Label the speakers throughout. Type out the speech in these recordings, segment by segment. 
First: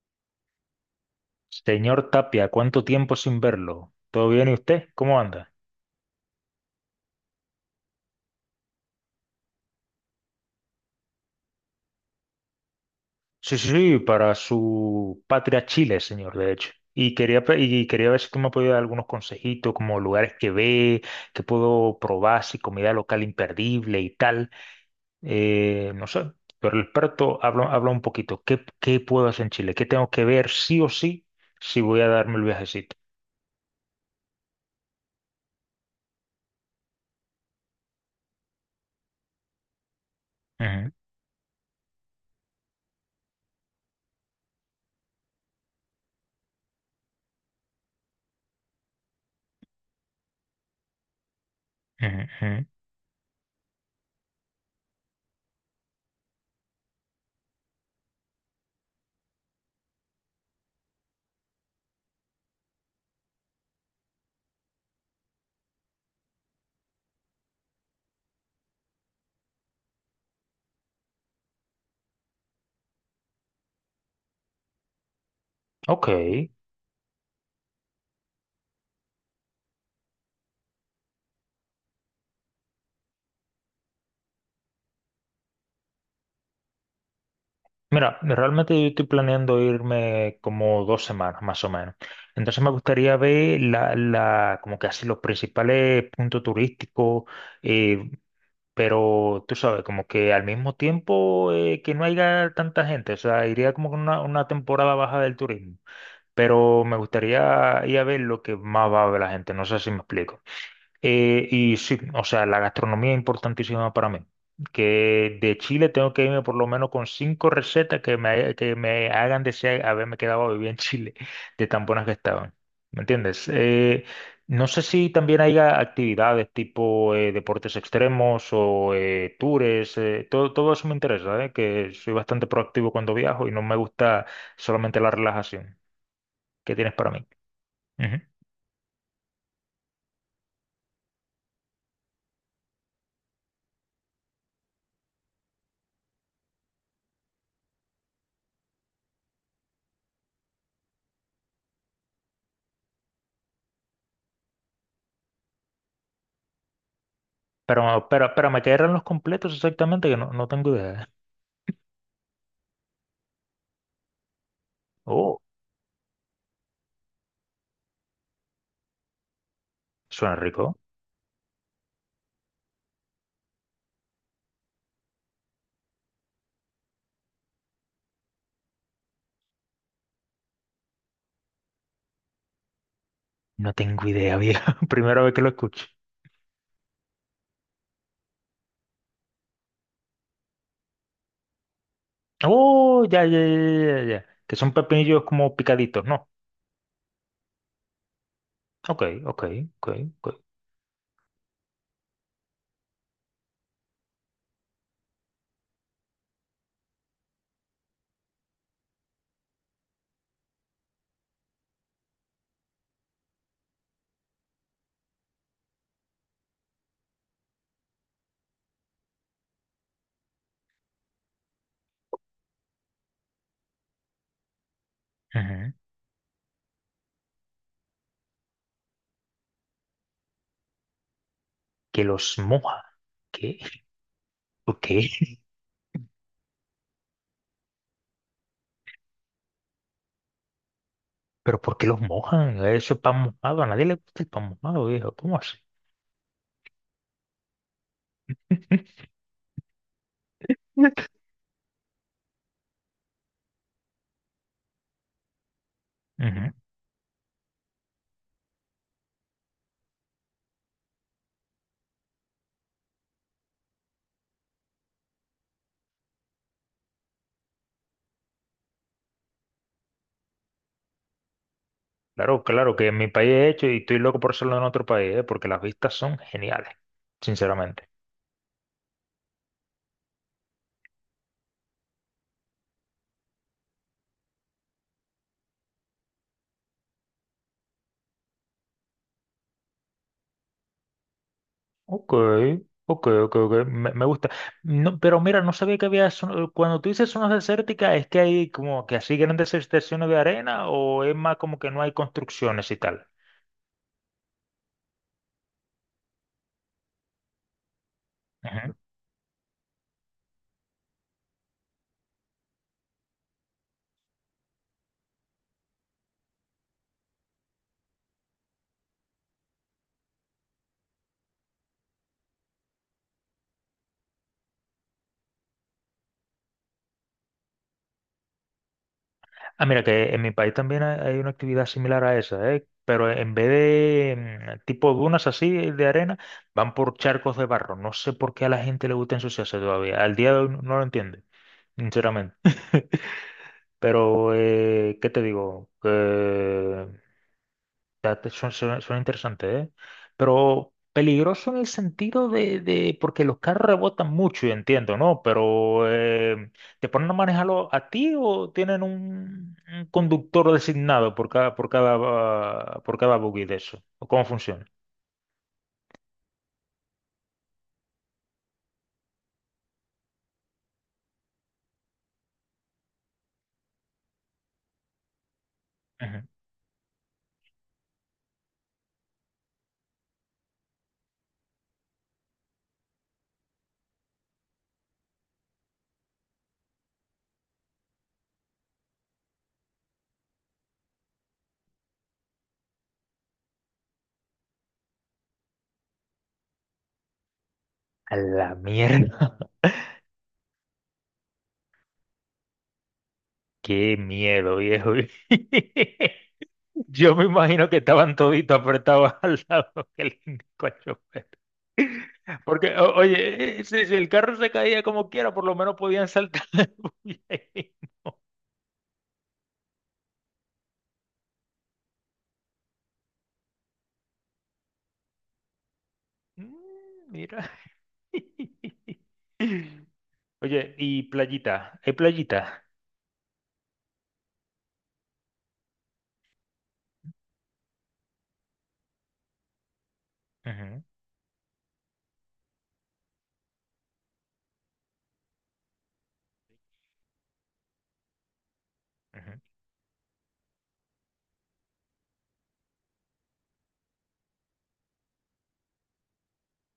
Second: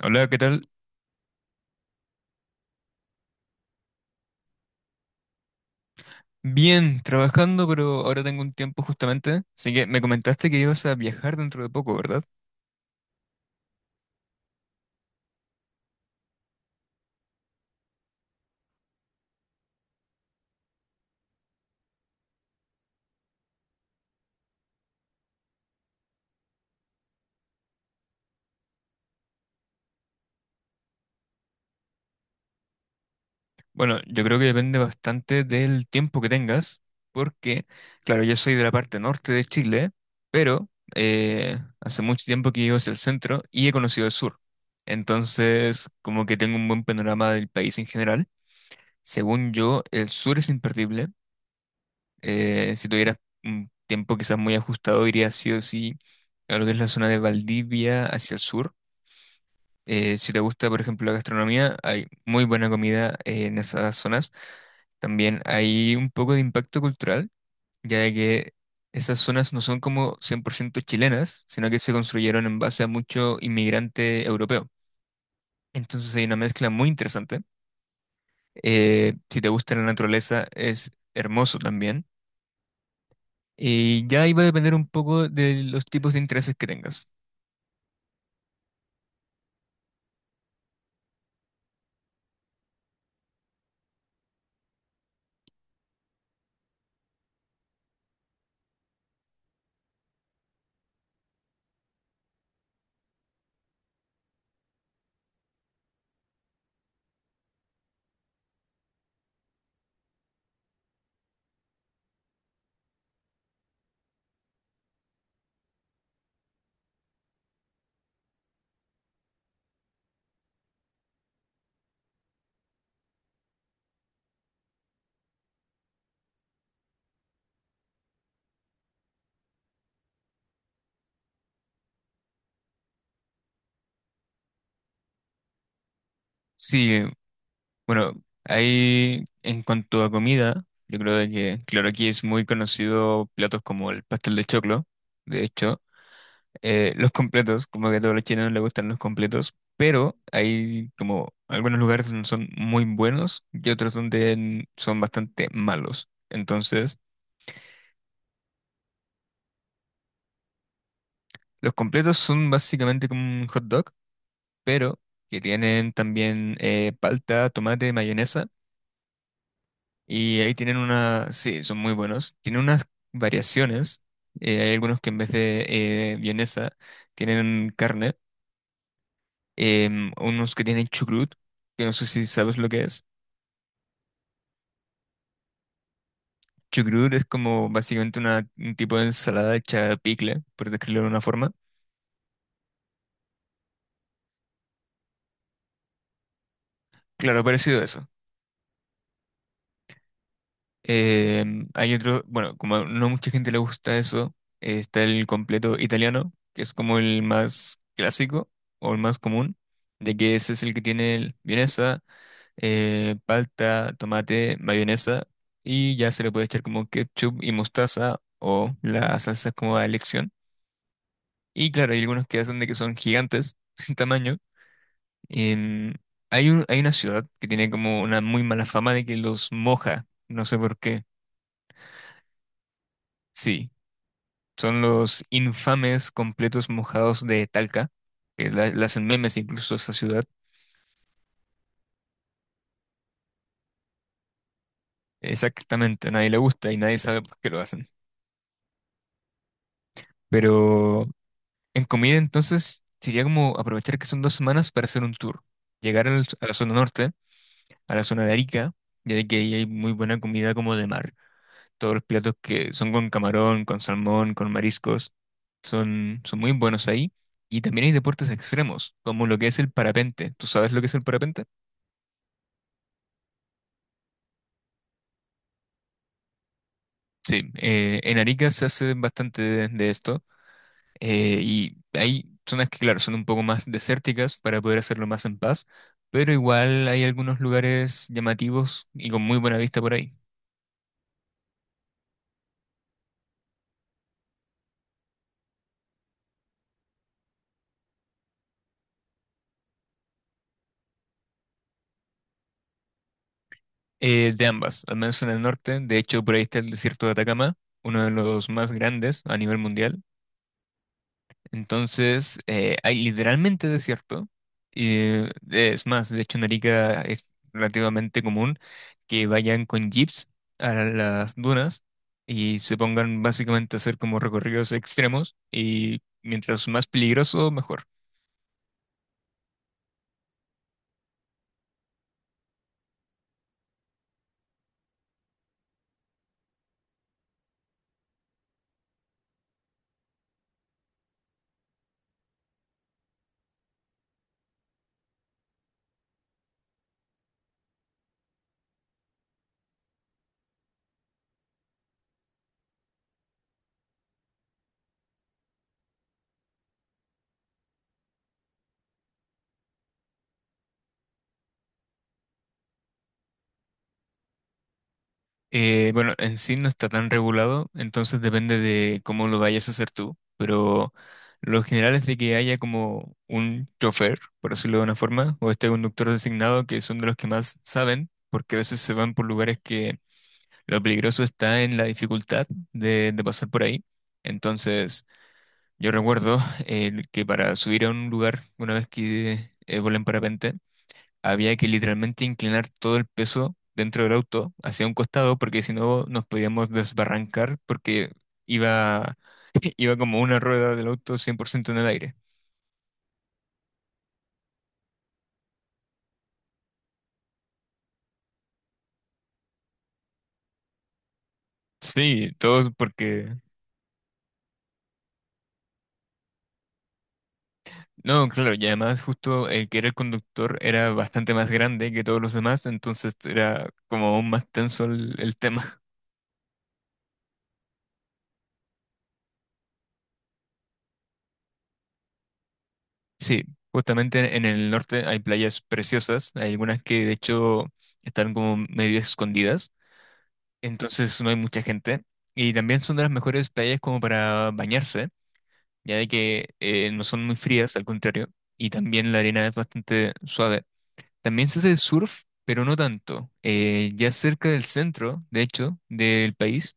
Speaker 1: Hola, ¿qué tal?
Speaker 2: Señor Tapia, ¿cuánto tiempo sin verlo? ¿Todo bien y usted? ¿Cómo anda?
Speaker 1: Bien, trabajando, pero ahora tengo un tiempo justamente. Así que me comentaste que ibas a viajar dentro de poco, ¿verdad?
Speaker 2: Sí, sí, sí, para su patria Chile, señor, de hecho. Y quería, quería ver si tú me podías dar algunos consejitos, como lugares que ve, que puedo probar, si comida local imperdible y tal. No sé, pero el experto habla un poquito. Qué puedo hacer en Chile? ¿Qué tengo que ver sí o sí si voy a darme el viajecito?
Speaker 1: Bueno, yo creo que depende bastante del tiempo que tengas, porque, claro, yo soy de la parte norte de Chile, pero
Speaker 2: Ujú,
Speaker 1: hace mucho tiempo que vivo hacia el centro y he conocido el sur. Entonces, como que tengo un buen panorama del país en general. Según yo, el sur es imperdible.
Speaker 2: ujú, ujú.
Speaker 1: Si tuvieras un tiempo quizás muy ajustado, irías sí o sí a lo que es la zona de Valdivia hacia el sur. Si te gusta, por ejemplo, la gastronomía, hay muy buena comida en esas zonas. También hay un poco de impacto cultural, ya de que esas zonas no son como 100% chilenas, sino que se construyeron en base a mucho inmigrante europeo.
Speaker 2: Ok.
Speaker 1: Entonces hay una mezcla muy interesante. Si te gusta la naturaleza, es hermoso también. Y ya iba a depender un poco de los tipos de intereses que tengas.
Speaker 2: Mira, realmente yo estoy planeando irme como 2 semanas más o menos. Entonces me gustaría ver como que así los principales puntos turísticos, eh, pero tú sabes, como que al mismo tiempo que no haya tanta gente, o sea, iría como con una temporada baja del turismo, pero me gustaría ir a ver lo que más va a ver la gente, no sé si me explico. Y sí, o sea, la gastronomía es importantísima para mí. Que de Chile tengo que irme por lo menos con 5 recetas que me hagan desear haberme quedado a vivir en Chile, de tan buenas que estaban. ¿Me entiendes? No sé si también hay actividades tipo deportes extremos o tours, todo eso me interesa, que soy bastante proactivo cuando viajo y no me gusta solamente la relajación. ¿Qué
Speaker 1: Sí,
Speaker 2: tienes para mí?
Speaker 1: bueno,
Speaker 2: Ujú.
Speaker 1: ahí en cuanto a comida, yo creo de que, claro, aquí es muy conocido platos como el pastel de choclo, de hecho, los completos, como que a todos los chilenos les gustan los completos, pero hay como algunos lugares donde son muy buenos y otros donde son bastante malos. Entonces,
Speaker 2: Pero me quedaron los completos exactamente, que no, no tengo idea. ¿Eh?
Speaker 1: los completos son básicamente como un hot dog, pero que
Speaker 2: Oh,
Speaker 1: tienen también palta, tomate, mayonesa.
Speaker 2: suena
Speaker 1: Y ahí tienen
Speaker 2: rico.
Speaker 1: una, sí, son muy buenos. Tienen unas variaciones. Hay algunos que en vez de vienesa tienen carne. Unos que tienen chucrut, que no sé si sabes lo que es.
Speaker 2: No tengo idea, viejo. Primera vez que lo escucho.
Speaker 1: Chucrut es como básicamente una, un tipo de ensalada hecha picle, por describirlo de una forma.
Speaker 2: Oh, ya. Que son pepinillos como picaditos, ¿no?
Speaker 1: Claro, parecido a eso.
Speaker 2: Ok, ok, ok.
Speaker 1: Hay otro, bueno, como no mucha gente le gusta eso, está el completo italiano, que es como el más clásico o el más común, de que ese es el que tiene el vienesa, palta, tomate, mayonesa, y ya se le puede echar como ketchup y mostaza o la salsa como a elección. Y claro, hay algunos que hacen de que son gigantes en tamaño.
Speaker 2: Ujú.
Speaker 1: En- hay una ciudad que tiene como una muy mala fama de que los moja, no sé por qué.
Speaker 2: Que los moja. ¿Qué?
Speaker 1: Sí,
Speaker 2: ¿Por
Speaker 1: son
Speaker 2: qué?
Speaker 1: los infames completos mojados de Talca, que la hacen memes incluso a esa ciudad.
Speaker 2: ¿Pero por qué los mojan? Eso es pan mojado. A nadie le gusta el pan mojado, viejo. ¿Cómo así?
Speaker 1: Exactamente, a nadie le gusta y nadie sabe por qué lo hacen. Pero en comida, entonces, sería como aprovechar que son dos semanas para hacer un tour. A
Speaker 2: Ujú.
Speaker 1: la zona norte, a la zona de Arica, ya de que ahí hay muy buena comida como de mar. Todos los platos que son con camarón, con salmón, con mariscos, son, son muy buenos ahí. Y también hay deportes extremos, como lo que es el parapente. ¿Tú sabes lo que es el parapente?
Speaker 2: Claro, claro, que en mi país he hecho y estoy loco por hacerlo en otro país, ¿eh? Porque las vistas son geniales,
Speaker 1: Sí,
Speaker 2: sinceramente.
Speaker 1: en Arica se hace bastante de esto. Y hay zonas que, claro, son un poco más desérticas para poder hacerlo más en paz, pero igual hay algunos lugares llamativos y con muy buena vista por ahí.
Speaker 2: Ok, ok, me gusta. No, pero mira, no sabía que cuando tú dices zonas desérticas, ¿es que hay como que así grandes extensiones de arena o es más como que no hay construcciones y tal?
Speaker 1: De ambas, al menos en el norte, de hecho por ahí está el desierto de Atacama, uno de los más
Speaker 2: Ujú.
Speaker 1: grandes a nivel mundial. Entonces, hay literalmente desierto. Y es más, de hecho en Arica es relativamente común que vayan con jeeps a las dunas y se pongan básicamente a hacer como recorridos extremos y mientras más peligroso, mejor.
Speaker 2: Ah, mira, que en mi país también hay una actividad similar a esa, ¿eh? Pero en vez de tipo dunas así de arena, van por charcos de barro. No sé por qué a la gente le gusta ensuciarse todavía. Al día de hoy no lo entiendo, sinceramente. Pero, ¿qué te digo? Que Suena interesante, ¿eh? Pero peligroso en el sentido porque los carros rebotan mucho, y entiendo, ¿no? Pero ¿te ponen a manejarlo a ti o tienen un conductor designado por cada buggy de eso? ¿O cómo funciona?
Speaker 1: Bueno, en sí no está tan regulado, entonces depende de cómo lo vayas a hacer tú, pero lo general es de que haya como un chofer, por decirlo de una forma, o este conductor
Speaker 2: Ujú.
Speaker 1: designado, que son de los que más saben, porque a veces se van por lugares que lo peligroso está en la dificultad de pasar por ahí. Entonces, yo recuerdo que para subir a un lugar, una vez que volé en parapente, había que literalmente inclinar todo el peso dentro del auto hacia un costado porque si no nos podíamos desbarrancar porque
Speaker 2: A la
Speaker 1: iba,
Speaker 2: mierda.
Speaker 1: iba como una rueda del auto 100% en el aire.
Speaker 2: Qué miedo, viejo. Yo me imagino que estaban toditos apretados al lado del
Speaker 1: Sí,
Speaker 2: Porque,
Speaker 1: todos
Speaker 2: oye,
Speaker 1: porque...
Speaker 2: si el carro se caía como quiera, por lo menos podían saltar. Uy, eh.
Speaker 1: No, claro, y además justo el que era el conductor era bastante más grande que todos los demás, entonces era como aún más tenso el tema.
Speaker 2: Mm, Mira. Oye, y playita, ¿hay playita?
Speaker 1: Sí, justamente en el norte hay playas preciosas, hay algunas que de hecho están como medio escondidas
Speaker 2: Ujú,
Speaker 1: entonces no hay mucha gente. Y también son de las mejores playas como para bañarse, ya de que no son muy frías, al contrario. Y también la
Speaker 2: ujú,
Speaker 1: arena es bastante suave. También se hace surf, pero no tanto. Ya cerca del centro, de hecho, del país,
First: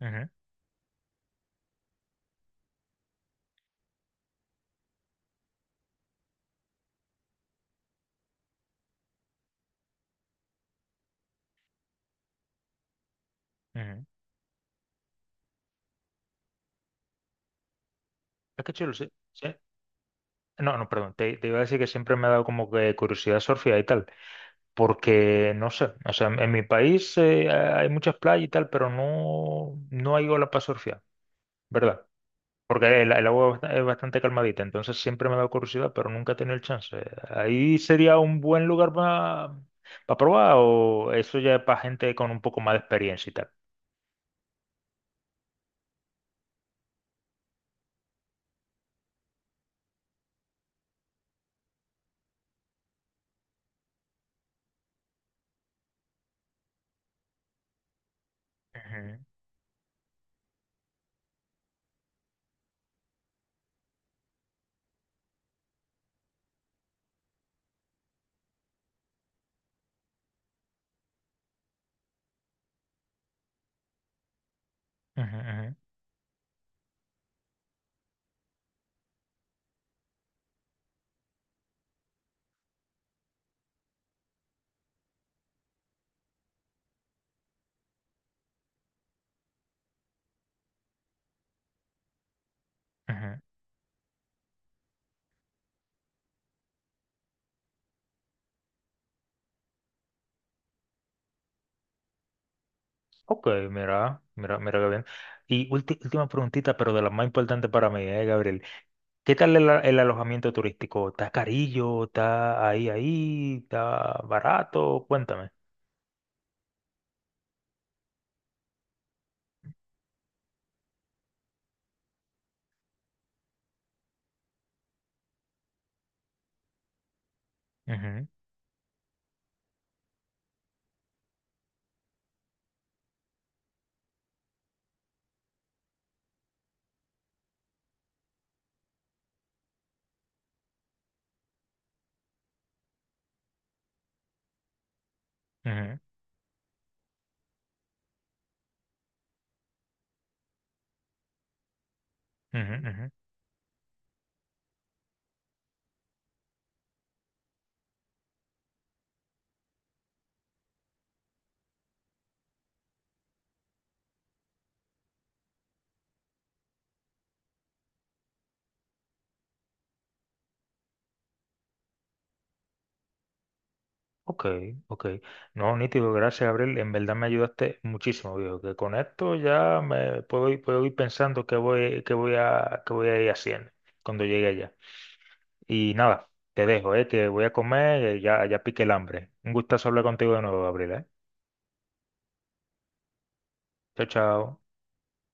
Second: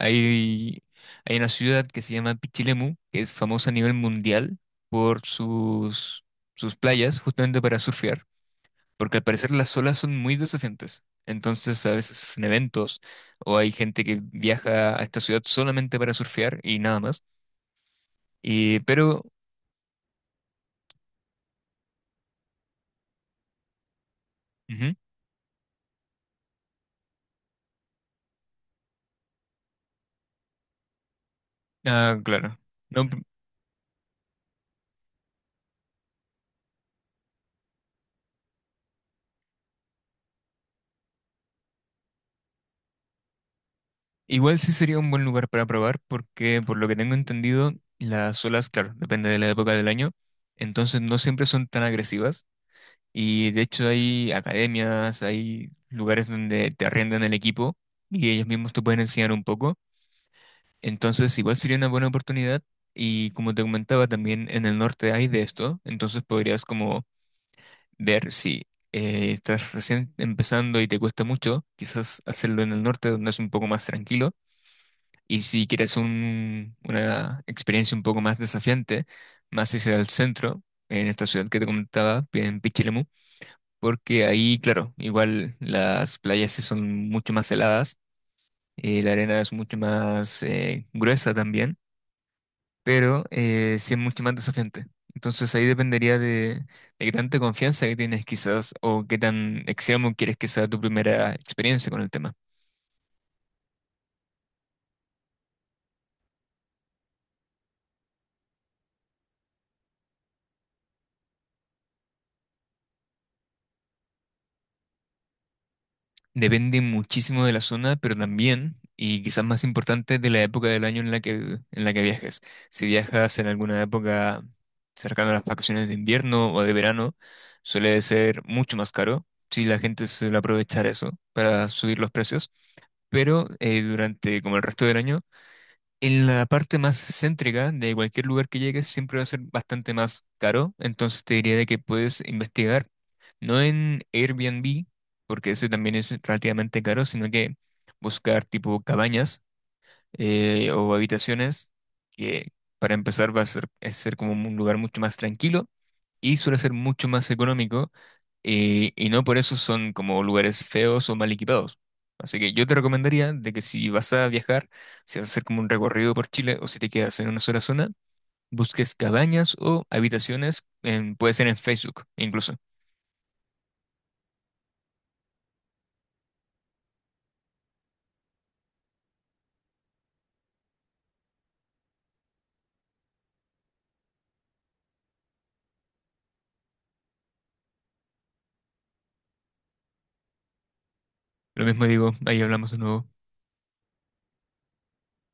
Speaker 2: ujú,
Speaker 1: hay una ciudad que se llama Pichilemu, que es famosa a nivel mundial por sus, sus playas, justamente para surfear porque al parecer las olas son muy desafiantes. Entonces a veces hacen eventos o hay gente
Speaker 2: ujú.
Speaker 1: que viaja a esta ciudad solamente para surfear y nada más.
Speaker 2: Es que
Speaker 1: Y,
Speaker 2: chulo, sí,
Speaker 1: pero,
Speaker 2: sí. No, no, perdón, te iba a decir que siempre me ha dado como que curiosidad surfear y tal,
Speaker 1: ujú.
Speaker 2: porque no sé, o sea, en mi país hay muchas playas y tal, pero no hay ola para surfear, ¿verdad?
Speaker 1: Ah, claro. No, p-
Speaker 2: Agua es bastante calmadita, entonces siempre me da curiosidad, pero nunca he tenido el chance. Ahí sería un buen lugar para probar, o eso ya es para gente con un poco más de experiencia y tal.
Speaker 1: igual sí sería un buen lugar para probar porque por lo que tengo entendido, las olas, claro, depende de la época del año, entonces no siempre son tan agresivas. Y de hecho hay academias, hay lugares donde te arriendan el equipo y ellos mismos te pueden
Speaker 2: Ujú,
Speaker 1: enseñar un poco. Entonces, igual sería una buena oportunidad y como te comentaba, también en el norte hay de esto, entonces podrías como ver si estás recién empezando y te cuesta mucho, quizás hacerlo en el norte donde es un poco más tranquilo,
Speaker 2: ujú,
Speaker 1: y si
Speaker 2: ujú,
Speaker 1: quieres una experiencia un poco más desafiante, más hacia el centro, en esta ciudad que te comentaba, en Pichilemu, porque ahí, claro, igual las playas sí son mucho más heladas, la arena es mucho más gruesa también. Pero
Speaker 2: ujú.
Speaker 1: sí es mucho más desafiante. Entonces ahí dependería de qué tanta confianza que tienes quizás o qué tan extremo quieres que sea tu primera experiencia con el tema.
Speaker 2: Ok, mira, mira qué bien. Y última preguntita, pero de las más importantes para mí, Gabriel. ¿Qué tal el alojamiento turístico? ¿Está carillo? ¿Está ahí? ¿Está barato? Cuéntame.
Speaker 1: Depende muchísimo de la zona, pero también, y quizás más importante, de la época del año en la que viajes. Si viajas en alguna época cercana a las vacaciones de invierno o de verano, suele
Speaker 2: Ujú,
Speaker 1: ser mucho más caro. Si la gente suele aprovechar eso para subir los precios, pero durante como el resto del año, en la parte más céntrica de cualquier lugar que llegues siempre va a ser bastante más caro, entonces te diría de que puedes investigar, no en Airbnb, porque ese también
Speaker 2: ujú,
Speaker 1: es relativamente caro, sino que buscar tipo cabañas, o habitaciones, que
Speaker 2: ujú,
Speaker 1: para
Speaker 2: ujú,
Speaker 1: empezar va a ser, es ser como un lugar mucho más tranquilo y suele ser mucho más económico, y no por eso son como lugares feos o mal equipados. Así que yo te recomendaría de que si vas a viajar, si vas a hacer como un recorrido por Chile o si te quedas en una sola zona, busques cabañas o habitaciones, puede ser en Facebook incluso.
Speaker 2: Ok, ok. No, nítido, gracias, Gabriel. En verdad me ayudaste muchísimo, viejo. Que con esto ya me puedo ir pensando qué voy a ir haciendo cuando llegue allá. Y nada, te dejo, que voy a comer, ya pique el hambre. Un gustazo hablar contigo de nuevo, Gabriel, eh.
Speaker 1: Lo mismo digo, ahí hablamos de nuevo.
Speaker 2: Chao, chao.